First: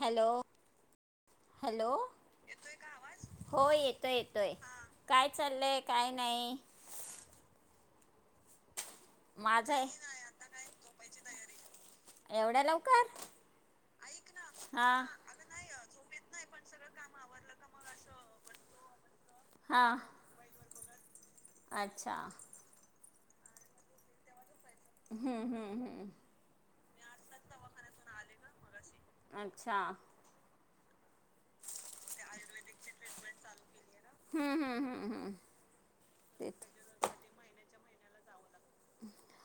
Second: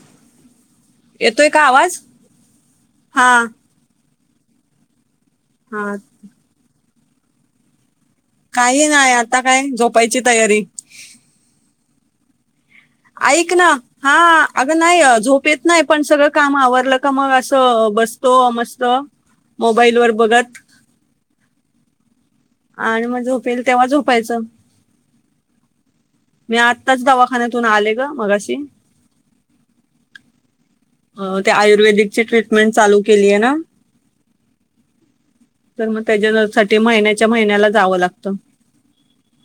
Hello, येतोय का hello आवाज हा हो येतोय येतो. तय. काय चाललंय हा काय नाही? काय नाही आता काय माझं आहे झोपायची तयारी. येवढ्या लव ऐक ना हा अगं नाही हा झोपेत नाही पण सगळं काम आ वरलं का मग असं बसतो मस्त हा मोबाईल वर बघत. अच्छा. आणि मग झोप येईल तेव्हा झोपायचं. हम्म, हम्म, हम्म आताच दवाखान्यात तून आले ग मगाशी. अच्छा हो ते आयु र्वेदिकची ट्रीटमेंट चालू केली आहे ना, हम्म हम्म हम्म हम्म तर मग त्याच्या तेच साठी महिन्याच्या महिन्याला जावं लागतं. त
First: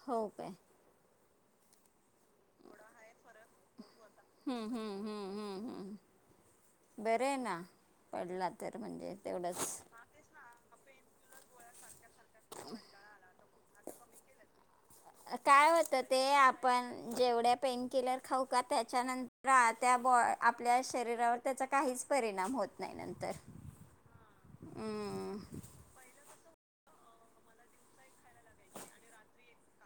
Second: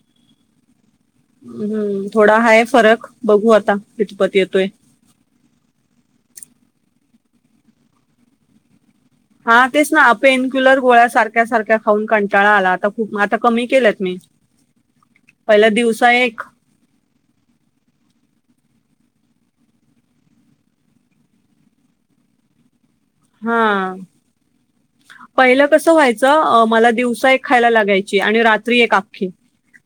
हो काय? हम्म थोडा हाय फरक बघू आता, कितपत हम्म येतोय. बरंय ना, पडला तर म्हणजे हा तेवढंच तेच ना पेनक्युलर गोळ्यासार ख्या सारख्या खाऊन कंटाळा आला, आता खूप, आता कमी केलंत मी काय पहिला होतं दिवसा ते एक आपण जेवढ्या पेनकिलर खाऊ का त्याच्यानंतर त्या बुवा आपल्या शरीरावर त्याचा काहीच परिणाम होत नाही. नंतर हा, हम्म. पहिलं कसं व्हायचं अ मला दिवसा एक खायला लागायची आणि रात्री एक आख्खी.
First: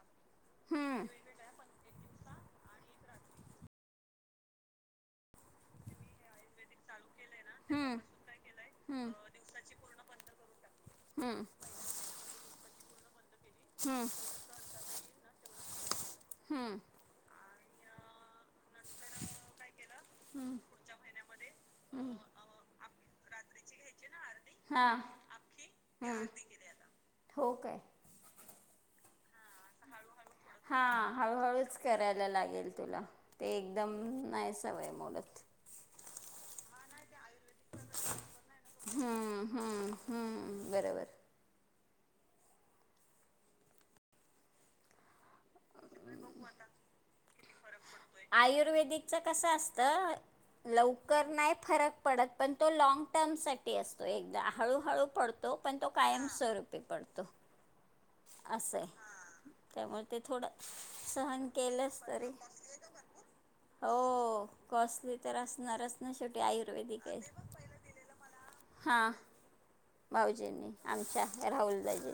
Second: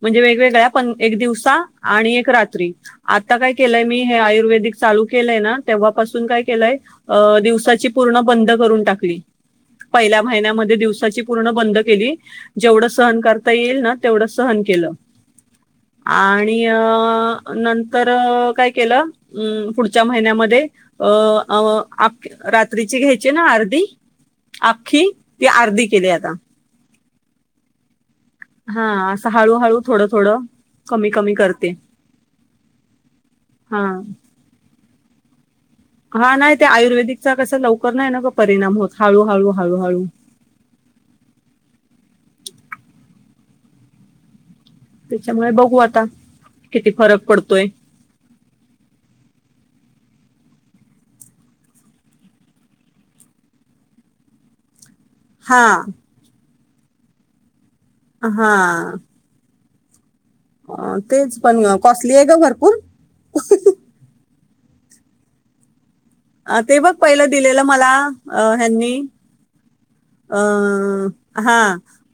म्हणजे वेगवेगळ्या पणं हम्म. एक दिवसा आणि एक एक रात्री, आता काय केलय मी हे आयुर्वेदिक चालू केलंय ना, तेव्हापासून काय केलंय अ दिवसाची हम्म. पूर्ण बंद करून टाकली, पहिल्या महिन्यामध्ये दिवसाची हम्म. पूर्ण बंद केली जेवढं सहन कर ता येईल ना हम्म. तेवढं सहन केलं. आणि हम्म. अं नंतर काय केलं पुढच्या हम्म. महिन्यामध्ये अ अ [unintelligible] ती जीं घ्यायचे ना अर्धी हा आख्खी ती आर्धी केली हम्म. आत्ता. हो काय? हा, असं हळूहळू थोडं थोडं हा कमी कमी करते हळूहळूच करायला लागेलं तुला. ते हा एकदम नाही सवय मोडत. हा नाही ते आयुर्वेदिक चा कस लवकर नाही ना गं परिणाम होत, हळू हम्म. हळू हळू हम्म. हळू. हम्म. बरोबर त्याच्यामुळे ब घू आता किती फरक पड तोय. आयुर्वेदिकच कस असतं, लवकर नाही फरक पडत. पण तो लॉग टर्म साठी असतो. एकदा हळूहळू पडतो, हा पण तो कायम स्वरूप ते पडतं. हा. त्यामुळे ते थोडं अ, तेच सहन पण केलंस कॉस्टली आहे तरी, ग भरपूर हो. कॉसली तर असणारच ना शेवटी अ ते बघ आयुर्वेदिक आहे पहिलं दिलेलं मला अ ह्यांनी भाऊजीनी अ, आमच्या राहूल दाजी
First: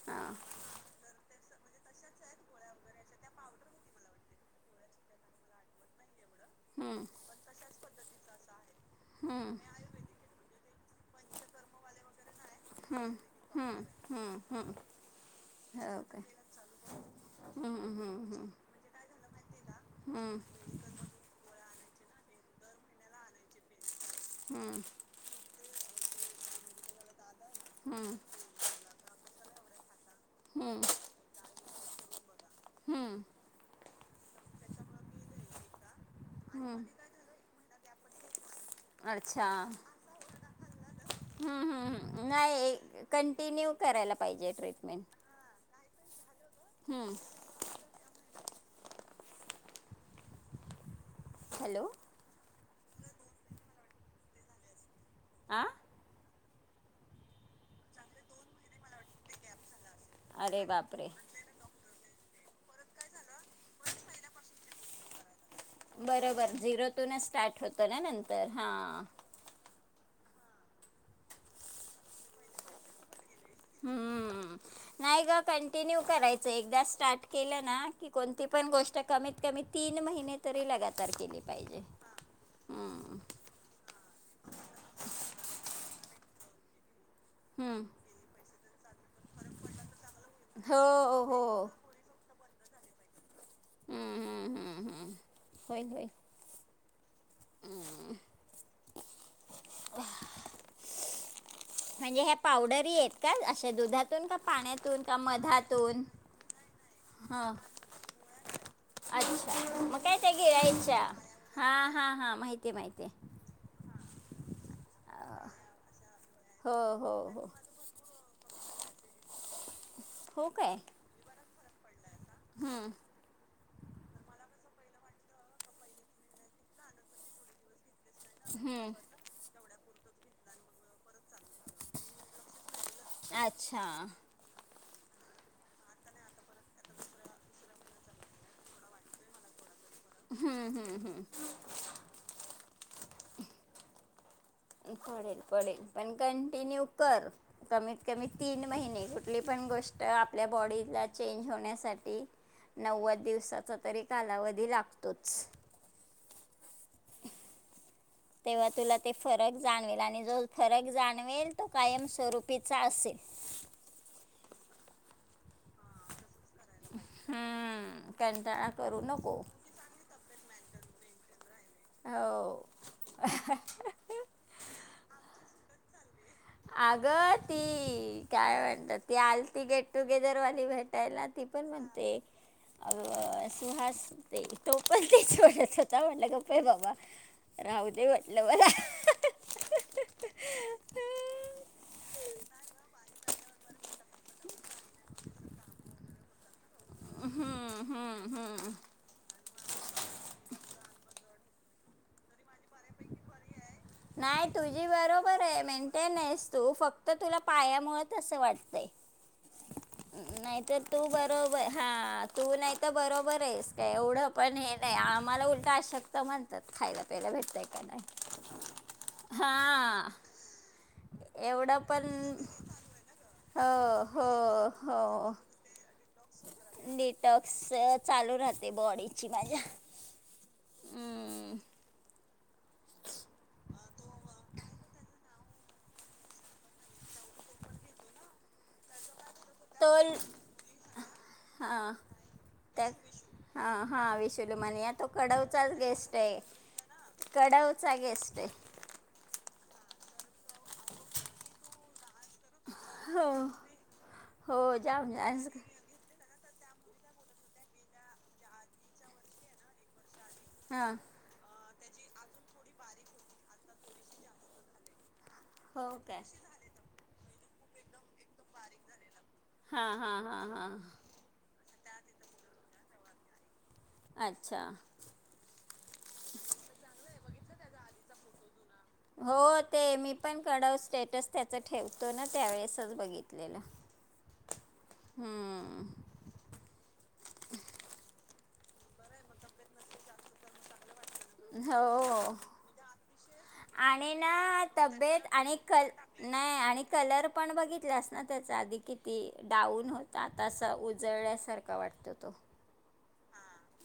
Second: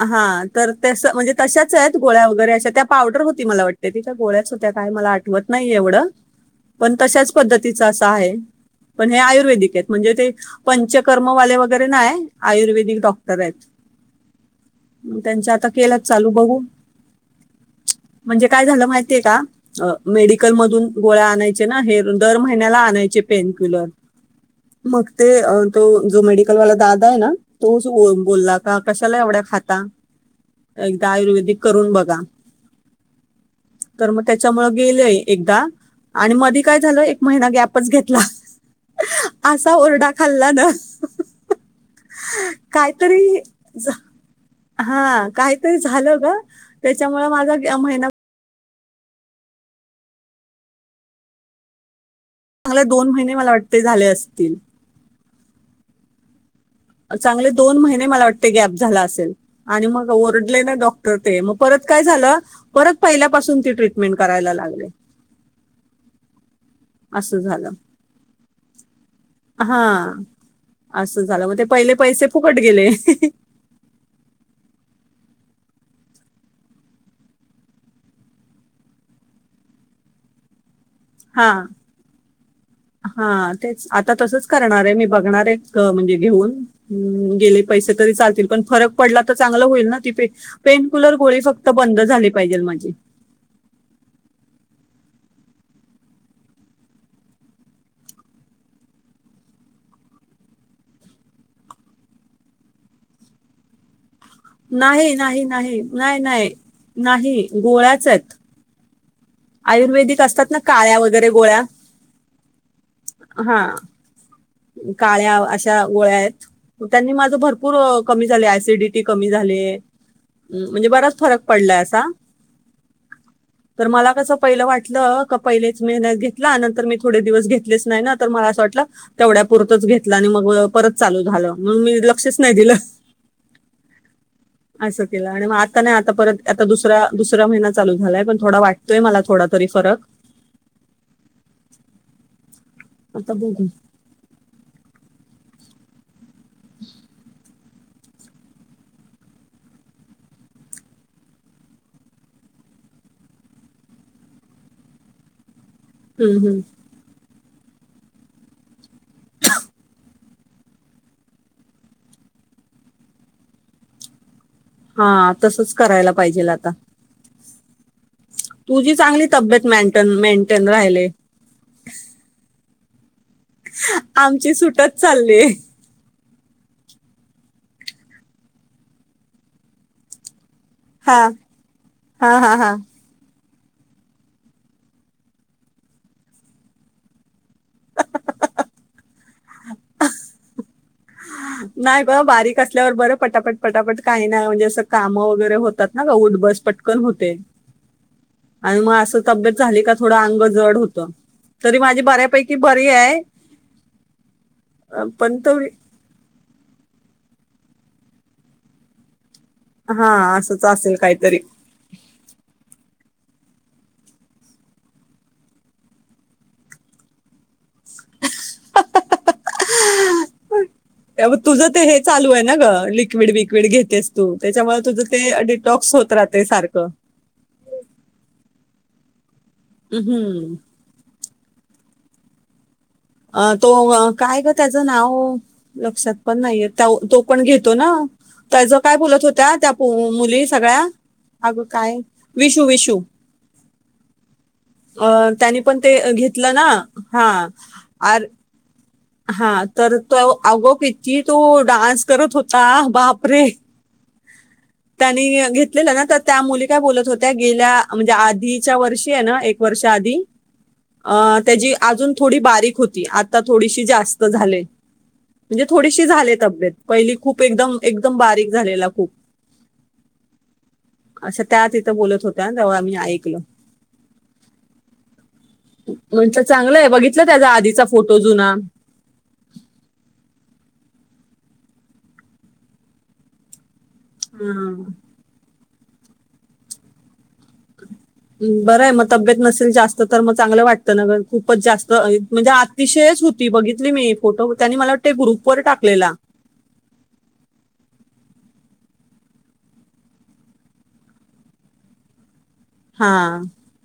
हा हां तर तस म्हणजे तशाच आहेत गोळ्या वगैरे अशा त्या पावडर होती मला वाटते ति त्या गोळ्याच होत्या काय मला आठवत नाही एवढं पण हं तशाच पद्धतीचा असं आहे पण हे आयुर्वेदिक आहेत म्हणजे ते पंचकर्मवाले वगैरे नाहीय आयुर्वेदिक डॉक्टर आहेत. हं हं हं म त्यांच्या आता हो केलंच का चालू बघु हं हं म्हणजे हं काय झालं माहितीये का? अ हं मेडिकल मधून गोळ्या आणायच्या. हे दर महिन्याला आणायचे. पेनक्युलर हं मग ते तो जो मेडिकल वाला दादा आहे ना. तोच हं बोलला का कशाला एवढ्या खाता. हं एकदा आयुर्वेदिक करून बघा. हं तर मग त्याच्यामूळ गेलेय एकदा आणि मधी काय हं झालं एक महिना गॅप पच घेतला. अच्छा असा ओरडा खाल्ला ना हम्म हम्म हम्म नाही काहीतरी कंटिन्यू झ- करायला पाहि हा काय ते झालं ग हम्म. त्याच्यामुळे माझा ग्या महिना हॅलो चांगल्या दोन महिने मला वाटते झाले असतील. आं चांगले दोन महिने मला वाटते गॅप झाला असेल आणि मग ओरडले अरे ना बापरे डॉक्टर ते मग परत काय झाला परत पहिल्यापासून ती ट्रीटमेंट करायला लागले. बरोबर झिरोतूनच असं स्टार्ट झालं होतं ना नंतर हां. हा असं झालं मग ते पहिले पैसे फुकट गेले. हम्म नाही ग कंटिन्यू करायचा एकदा स्टार्ट केलं ना की कोणती पण गोष्ट कमीत कमी तीन महिने तरी लगा हा हा तेच आता तसचं करणार आहे मी बघणार आहे एक म्हणजे घेऊन हम्म गेले हम्म. पैसे तरी चालतील पण फरक पडला तर चांगलं होईल ना ती पे हो पेन क्युलर गोळी हो फक्त बंद झाले पाहिजेल म्हंजे. हम्म हम्म हम्म हम्म होय होय. [inaudible] [inaudible] म्हणजे हे पावडर ही येत का अशा दुधात नाही नाही नाही नाही नाही नाही हां नाही गोळ्याचायत. अच्छा मग काय आयुर्वेदिक त्या असतात ना काळ्या गिळायच्या वगैरे गोळ्या हा हा हा माहिती माहिती हा. काळ्या अ, अशा गोळ्या हो आहेत. त्यांनी हो माझा हो भरपूर अ कमी झालयस. ती डिटी कमी झाले. हो काय म्हणजे बराच फरक पडलाय असा हम्म तर मला कसं पहिला वाटलं का पहिलेच मेहन्यात घेतला नंतर मी थोडे दिवस घेतलेच नाही ना तर मला असं हम्म वाटलं पुरतच घेतलं आणि मग परत चालू झालं. मग मी लक्षच नाही दिलं. अच्छा असं केलं आणि मग आता नाही आता परत आता दुसरा दुसरा महिना चालू झालाय पण थोडा वाटतोय मला थोडा तरी फरक. हम्म हम्म हम्म. आता बघीन [unintelligible] पडेल पण कंटिन्यू कर. कमीत कमी तीन महिने कुठली पण गोष्ट आपल्या बॉडीला चेंज होण्यासाठी नव्वद दिवसाचा तरी कालावधी लागतोच. हम्म हम्म. तेव्हा तुला ते फरक जाणवेल आणि जो फरक जाणवेल तो कायमस्वरूपीचा असेल [inaudible] हा तसच करायला पाहिजेल आता. हम्म कंटाळा तुझी करू चांगली नको तब्येते म्यांटन मेंटन. राहीलेय. हो. आमची सुूटच चाललीय. अगं ती काय म्हणत ती आल त गेट टुगेदर हा भेटायला ती पण म्हणते हा हा हा अ तू हास ते तो पण ते ट स्वचा म्हटलं गप्प आहे बाबा राहू दे म्हटलं मला [inaudible] नाही ब बारीक असल्यावर बरं पटापट पटापट काही नाही म्हणजे असं काम वगैरे होतात ना ग उटबस पटकन होते. हम्म हम्म [inaudible] हम्म आणि मग अस तब्येत. झाले का थोड अंग जड होत तरी माझी बऱ्यापैकी बरी हाय. नाही तुझी बरोबर आहे मेंटेन आहेस तू. तो फक्त तुला पायामुळेच असं वाटतंय. हा नाही असंच तर असेल तू काहीतरी बरोबर हा तू नाही तर बरोबर. बरं आहेस काय एवढं पण हे नाही आम्हाला उलटा अशक्त म्हणतात खायला प्यायला भेटताय. [unintelligible] हा त्यामुळे तुझं एवढं ते हे पण चालू आहे ना ग लिक्विड विक्विड हो घेतेस तू हो त्याच्यामुळे तुझं हो ते डिटॉक्स होत राहतय सारखं. डिटॉक्स चालू राहते बॉडीची. माझ्या हम् हम्म. हम्म, अ तो अ काय ग त्याचं नाव लक्षात पण नाहीये तो पण घेतो ना त्याच काय बोलत होत. त्या त्या तो मुली सगळ्या अग हा काय विशू त्या विशू हा हा विशुलू म्हणे तो अ त्यांनी कडवचाच पण ते गेस्ट आहे घेतलं ना हा. कडवचा आर गेस्ट आहे. हा तर तो अगं किती तो डान्स करत होतो. का हो बापरे हो जाम त्यांनी जाम घेतलेला ना त्यात. त्या मुली काय बोलत होत्या गेल्या म्हणजे आधीच्या वर्षी आहे ना एक वर्ष आधी हा अ त्याजी अजून थोडी बारीक होती आता थोडीशी जास्त झाले. म्हणजे हो थोडीशी काय झाले तब्येत पहिली खूप एकदम एकदम बारीक झालेला खूप. हा हा हा हा असं त्या तिथं बोलत होत्या तेंव्हा मी ऐकलं अच्छा म्हटलं चांगलं आहे बघित [inaudible] त्याचा आधीचा फोटो जुना हो ते मी पण कडव स्टेटस त्याच ठेवतो ना त्यावेेळेसच बघितलेलं हम् हम्म बरंय मग तब्येत नसेल जास्त तर मग चांगलं वाटत त्यानं ग खूपच जास्त हो म्हणजे अतिशयच होती बघितली मी आणि फोटो ना त्यांनी मला वाट तब्येत ग्रुप व आणि कल टाकलेला नाही आणि कलर पण बघितलास ना त्याचा आधी किती डाऊन होता आता अस उजळल्यासारखा वाटत तो हा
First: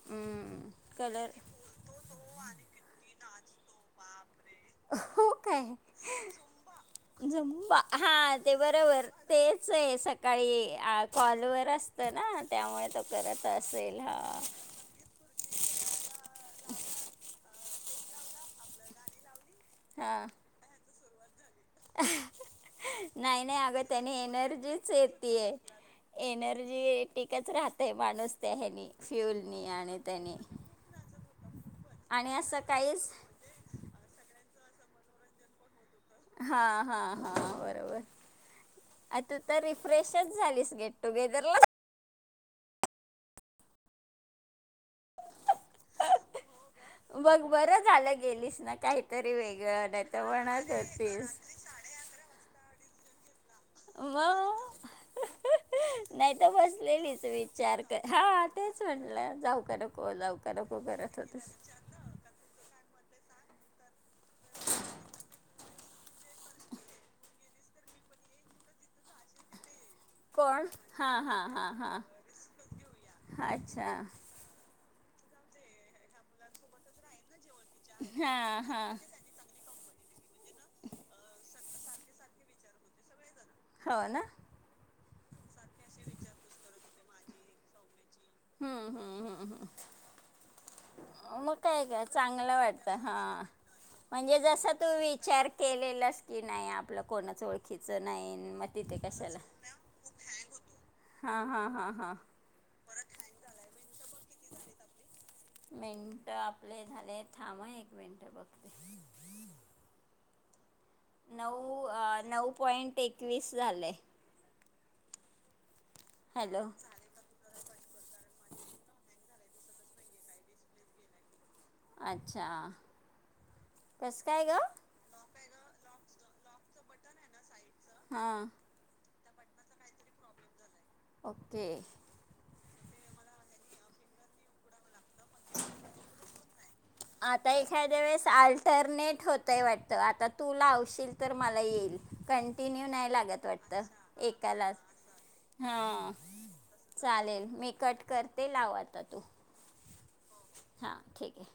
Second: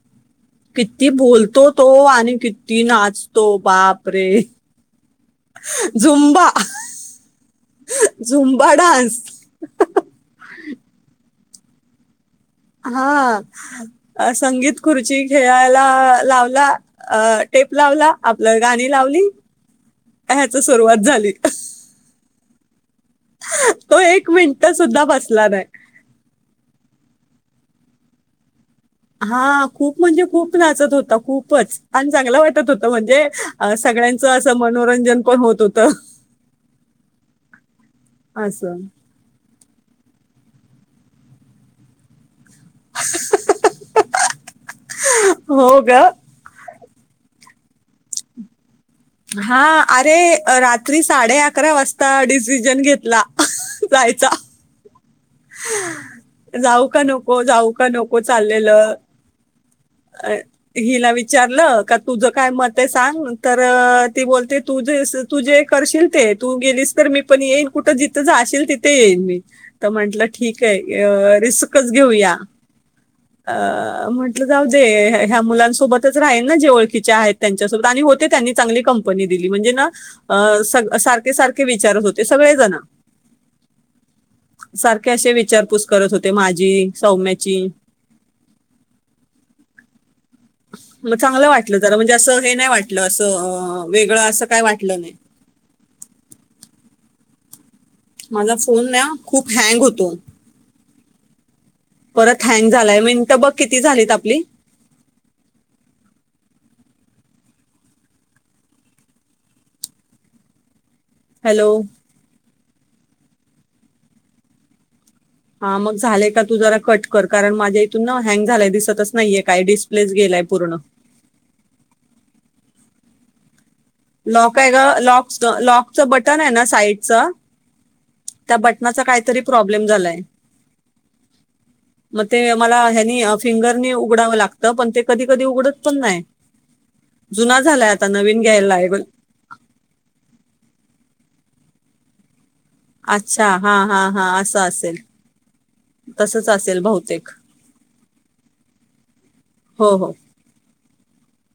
हम्म किती कलर बोलतो तो आणि किती नाचतो. तो बापरे हो काय..... झुंबा हा ते झुंबा बरोबर डान्स तेच आहे सकाळी आ कॉलवर नसत ना त्यामुळे तो करत असेल हा हा, संगीत खुर्ची खेळायला लावला अ टेप लावला, आपलं गाणी लावली. हा ह्याच सुरुवात झाली. [unintelligible] नाही नाही अगं, तो त्यानी मिनिटं एनर्जीच सुद्धा बसला येतीय. नाही. एनर्जीएटीक तेच राहतयं माणूस त्या ह्यांनी हा खूप म्हणजे खूप नाचत होता खूपच, आणि चांगलं असं वाटत होत काहीच म्हणजे सगळ्यांचं तं मनोरंजन पण होत हो हा हा हा बरोबर असं. आता तर रिफ्रेशच झालीस. गेट टुगेदरला. [inaudible] हो गं. मग बरं झालं गेलीस ना. काहीतरी हा, वेगळं नाही अरे तर म्हणत रात्री साडे होतीस. अकरा वाजता डिसिजन घेत ला. जायचा. मग नाही तर जाऊ का बसलेलीच नको, जाऊ विचार का कर नको हा, तेच चाललेलं. म्हटलं जाऊ का नको अ जाऊ का नको हिला करत होतीस. विचारलं का तुझं काय मत? ते सांग तर ती बोलते तूजेस तू जे करशील ते, तू गेलीस तर मी पण येईन कुठं जिथं जाशील तिथे येईन मी. तर म्हंटलं ठीक कोण हा आहे हा हा रिस्कच हा घेऊया अ अच्छा. म्हट ते ह्या मुलांसोबतच राहीलं ना जे ओळखीच्या आहेत. त्यांच्यासोबत आणि होते हा त्यांनी चांगली हा. कंपनी दिली म्हणजे ना, त्या अ स सारखे सारखे विचारत होते सगळेजण. हो ना? कशे विचारपूस करत होते माझी, सौम्याची. हू हू. चांगलं मग वाटलं काय, जरा काय म्हणजे असं हे चांगलं नाही वाटत, वाटलं हा असं वेगळं म्हणजे असं काय जसा तू वाटलं नाही विचार केलेलास की नाही आपलं कोणाजवळ? माझा फोन ना खूप हँग होतो, हा हा हा हा परत हँग झालाय म्हण तू बघ किती झालेत? तप तप [unintelligible] मिनटं आपले झाले थांब हं एक मिनटं बघते. नऊ हॅलो अ नऊ पॉईंट एकवीस झाले. हा मग झालेय का तू हॅलो जरा कट कर कारण माझ्या इथून ना हँग झालाय दिसतच नाही आहे काय डिस्प्लेच गेलाय पूर्ण आच्छा लॉक आहे ग लॉकस्ट लॉक तीत बटन आहे ना साईड चं हा. त्या बटनाचं काय तरी प्रॉब्लेम झालाय ओके मग ते मला याने फिंगर ने उघडावं लागत पण ते कधी कधी उघडत पण नाही जुना झालाय आता नवीन घ्यायलाय नेट होतंय वाटत. आता तू लावशील तर मला येईल [inaudible] ते निव्ह नाही लागत अच्छा वाटत हा हा हा असं एकालाच असेल ह तसंच असेल बहुतेक चालेल मी कट करते लाव आता तू हो. हो. हा ठीक आहे